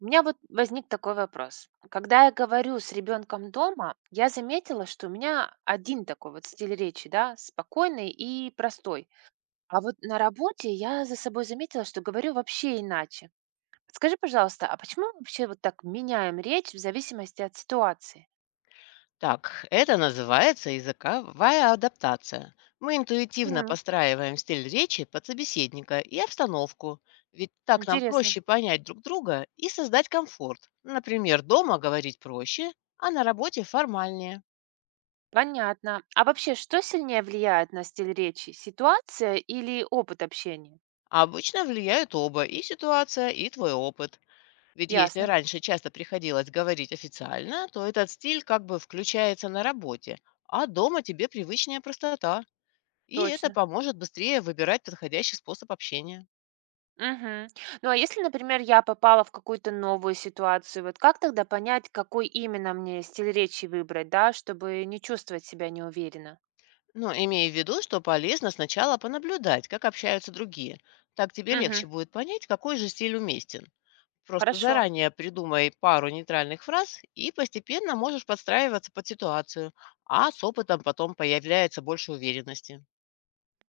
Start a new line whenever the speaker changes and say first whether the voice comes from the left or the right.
right: У меня вот возник такой вопрос. Когда я говорю с ребенком дома, я заметила, что у меня один такой вот стиль речи, да, спокойный и простой. А вот на работе я за собой заметила, что говорю вообще иначе. Скажи, пожалуйста, а почему мы вообще вот так меняем речь в зависимости от ситуации?
left: Так, это называется языковая адаптация. Мы интуитивно
right: Мгм.
left: постраиваем стиль речи под собеседника и обстановку, ведь так нам
right: Интересно.
left: проще понять друг друга и создать комфорт. Например, дома говорить проще, а на работе формальнее.
right: Понятно. А вообще, что сильнее влияет на стиль речи? Ситуация или опыт общения?
left: А обычно влияют оба, и ситуация, и твой опыт. Ведь если
right: Ясно.
left: раньше часто приходилось говорить официально, то этот стиль как бы включается на работе, а дома тебе привычная простота. И это
right: Точно.
left: поможет быстрее выбирать подходящий способ общения.
right: Мгм. Ну, а если, например, я попала в какую-то новую ситуацию, вот как тогда понять, какой именно мне стиль речи выбрать, да, чтобы не чувствовать себя неуверенно?
left: Но имея в виду, что полезно сначала понаблюдать, как общаются другие. Так тебе
right: Угу.
left: легче будет понять, какой же стиль уместен. Просто
right: Хорошо,
left: заранее придумай пару нейтральных фраз и постепенно можешь подстраиваться под ситуацию, а с опытом потом появляется больше уверенности.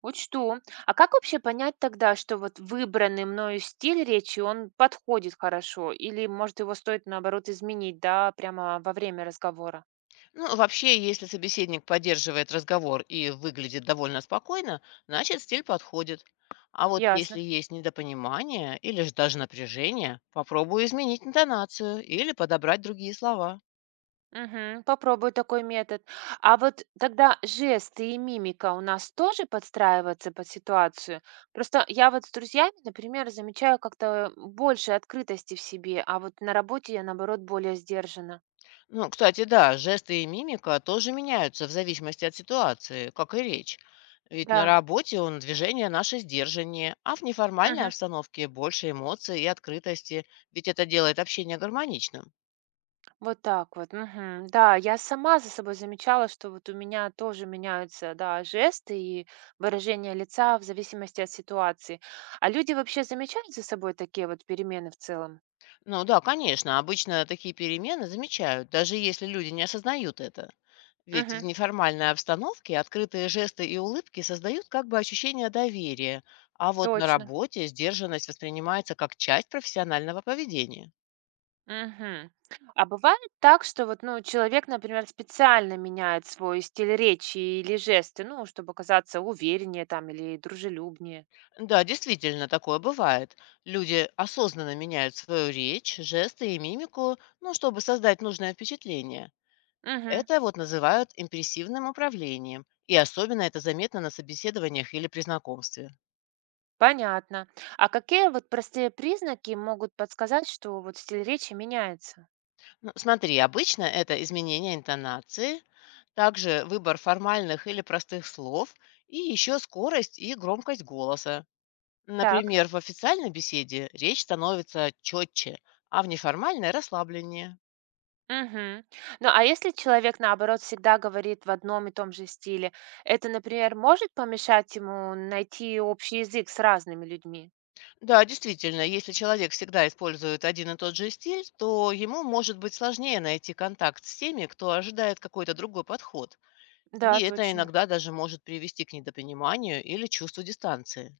right: учту. А как вообще понять тогда, что вот выбранный мною стиль речи, он подходит хорошо, или, может, его стоит, наоборот, изменить, да, прямо во время разговора?
left: Ну, вообще, если собеседник поддерживает разговор и выглядит довольно спокойно, значит, стиль подходит. А вот если
right: Ясно.
left: есть недопонимание или же даже напряжение, попробуй изменить интонацию или подобрать другие слова.
right: Мгм. Попробую такой метод. А вот тогда жесты и мимика у нас тоже подстраиваются под ситуацию? Просто я вот с друзьями, например, замечаю как-то больше открытости в себе, а вот на работе я, наоборот, более сдержана.
left: Ну, кстати, да, жесты и мимика тоже меняются в зависимости от ситуации, как и речь. Ведь на
right: Да.
left: работе он движение наше сдержаннее, а в неформальной
right: Мгм.
left: обстановке больше эмоций и открытости, ведь это делает общение гармоничным.
right: Вот так вот. Мгм. Да, я сама за собой замечала, что вот у меня тоже меняются, да, жесты и выражение лица в зависимости от ситуации. А люди вообще замечают за собой такие вот перемены в целом?
left: Ну да, конечно, обычно такие перемены замечают, даже если люди не осознают это. Ведь в
right: Мгм.
left: неформальной обстановке открытые жесты и улыбки создают как бы ощущение доверия, а вот на
right: Точно.
left: работе сдержанность воспринимается как часть профессионального поведения.
right: Мгм. А бывает так, что вот, ну, человек, например, специально меняет свой стиль речи или жесты, ну, чтобы казаться увереннее там или дружелюбнее.
left: Да, действительно, такое бывает. Люди осознанно меняют свою речь, жесты и мимику, ну, чтобы создать нужное впечатление.
right: Мгм.
left: Это вот называют импрессивным управлением, и особенно это заметно на собеседованиях или при знакомстве.
right: Понятно. А какие вот простые признаки могут подсказать, что вот стиль речи меняется?
left: Ну, смотри, обычно это изменение интонации, также выбор формальных или простых слов и еще скорость и громкость голоса.
right: Так.
left: Например, в официальной беседе речь становится четче, а в неформальной – расслабленнее.
right: Мгм. Ну, а если человек, наоборот, всегда говорит в одном и том же стиле, это, например, может помешать ему найти общий язык с разными людьми?
left: Да, действительно, если человек всегда использует один и тот же стиль, то ему может быть сложнее найти контакт с теми, кто ожидает какой-то другой подход.
right: Да,
left: И это
right: точно.
left: иногда даже может привести к недопониманию или чувству дистанции.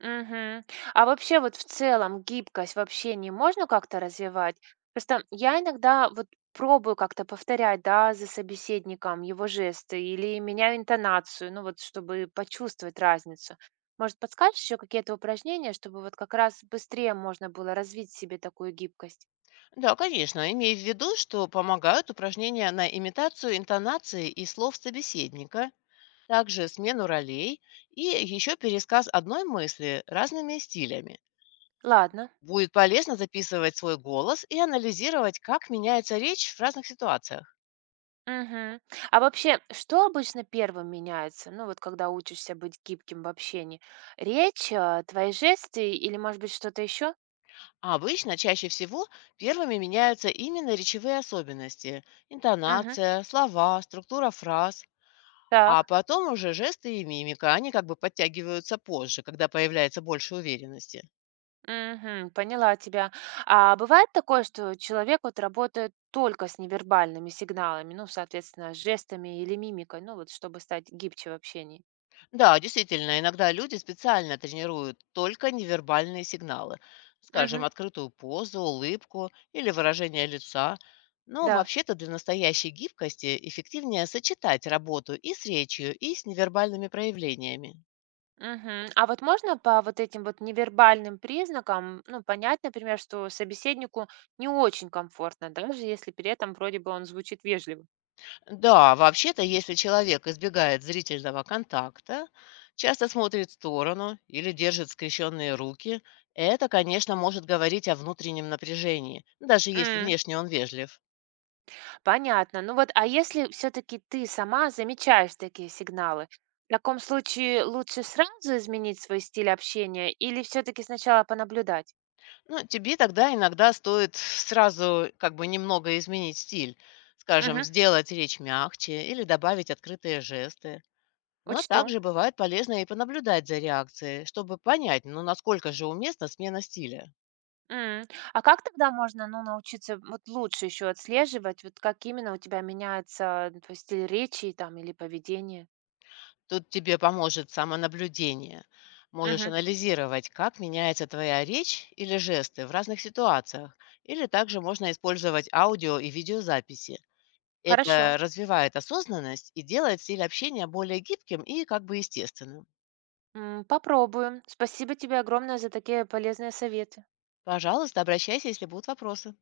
right: Мгм. А вообще вот в целом гибкость в общении можно как-то развивать? Просто я иногда вот пробую как-то повторять, да, за собеседником его жесты или меняю интонацию, ну вот чтобы почувствовать разницу. Может, подскажешь еще какие-то упражнения, чтобы вот как раз быстрее можно было развить в себе такую гибкость?
left: Да, конечно. Имея в виду, что помогают упражнения на имитацию интонации и слов собеседника, также смену ролей и еще пересказ одной мысли разными стилями.
right: Ладно.
left: Будет полезно записывать свой голос и анализировать, как меняется речь в разных ситуациях.
right: Мгм. А вообще, что обычно первым меняется? Ну вот когда учишься быть гибким в общении? Речь, твои жесты или, может быть, что-то еще?
left: А обычно, чаще всего, первыми меняются именно речевые особенности –
right: Мгм.
left: интонация, слова, структура фраз. А
right: Так,
left: потом уже жесты и мимика, они как бы подтягиваются позже, когда появляется больше уверенности.
right: мгм, поняла тебя. А бывает такое, что человек вот работает только с невербальными сигналами, ну, соответственно, с жестами или мимикой, ну, вот чтобы стать гибче в общении.
left: Да, действительно, иногда люди специально тренируют только невербальные сигналы,
right: Мгм,
left: скажем, открытую позу, улыбку или выражение лица. Но
right: да.
left: вообще-то для настоящей гибкости эффективнее сочетать работу и с речью, и с невербальными проявлениями.
right: Мгм. А вот можно по вот этим вот невербальным признакам, ну, понять, например, что собеседнику не очень комфортно, даже если при этом вроде бы он звучит вежливо?
left: Да, вообще-то, если человек избегает зрительного контакта, часто смотрит в сторону или держит скрещенные руки, это, конечно, может говорить о внутреннем напряжении, даже если внешне он вежлив.
right: Понятно. Ну вот, а если все-таки ты сама замечаешь такие сигналы, в таком случае лучше сразу изменить свой стиль общения или все-таки сначала понаблюдать?
left: Ну, тебе тогда иногда стоит сразу как бы немного изменить стиль. Скажем,
right: Мгм.
left: сделать речь мягче или добавить открытые жесты. Но
right: Учту.
left: также бывает полезно и понаблюдать за реакцией, чтобы понять, ну, насколько же уместна смена стиля.
right: М. А как тогда можно, ну, научиться вот лучше еще отслеживать, вот как именно у тебя меняется ну, твой стиль речи там или поведение?
left: Тут тебе поможет самонаблюдение. Можешь
right: Мгм.
left: анализировать, как меняется твоя речь или жесты в разных ситуациях. Или также можно использовать аудио и видеозаписи.
right: Хорошо.
left: Это развивает осознанность и делает стиль общения более гибким и как бы естественным.
right: М, попробуем. Спасибо тебе огромное за такие полезные советы.
left: Пожалуйста, обращайся, если будут вопросы.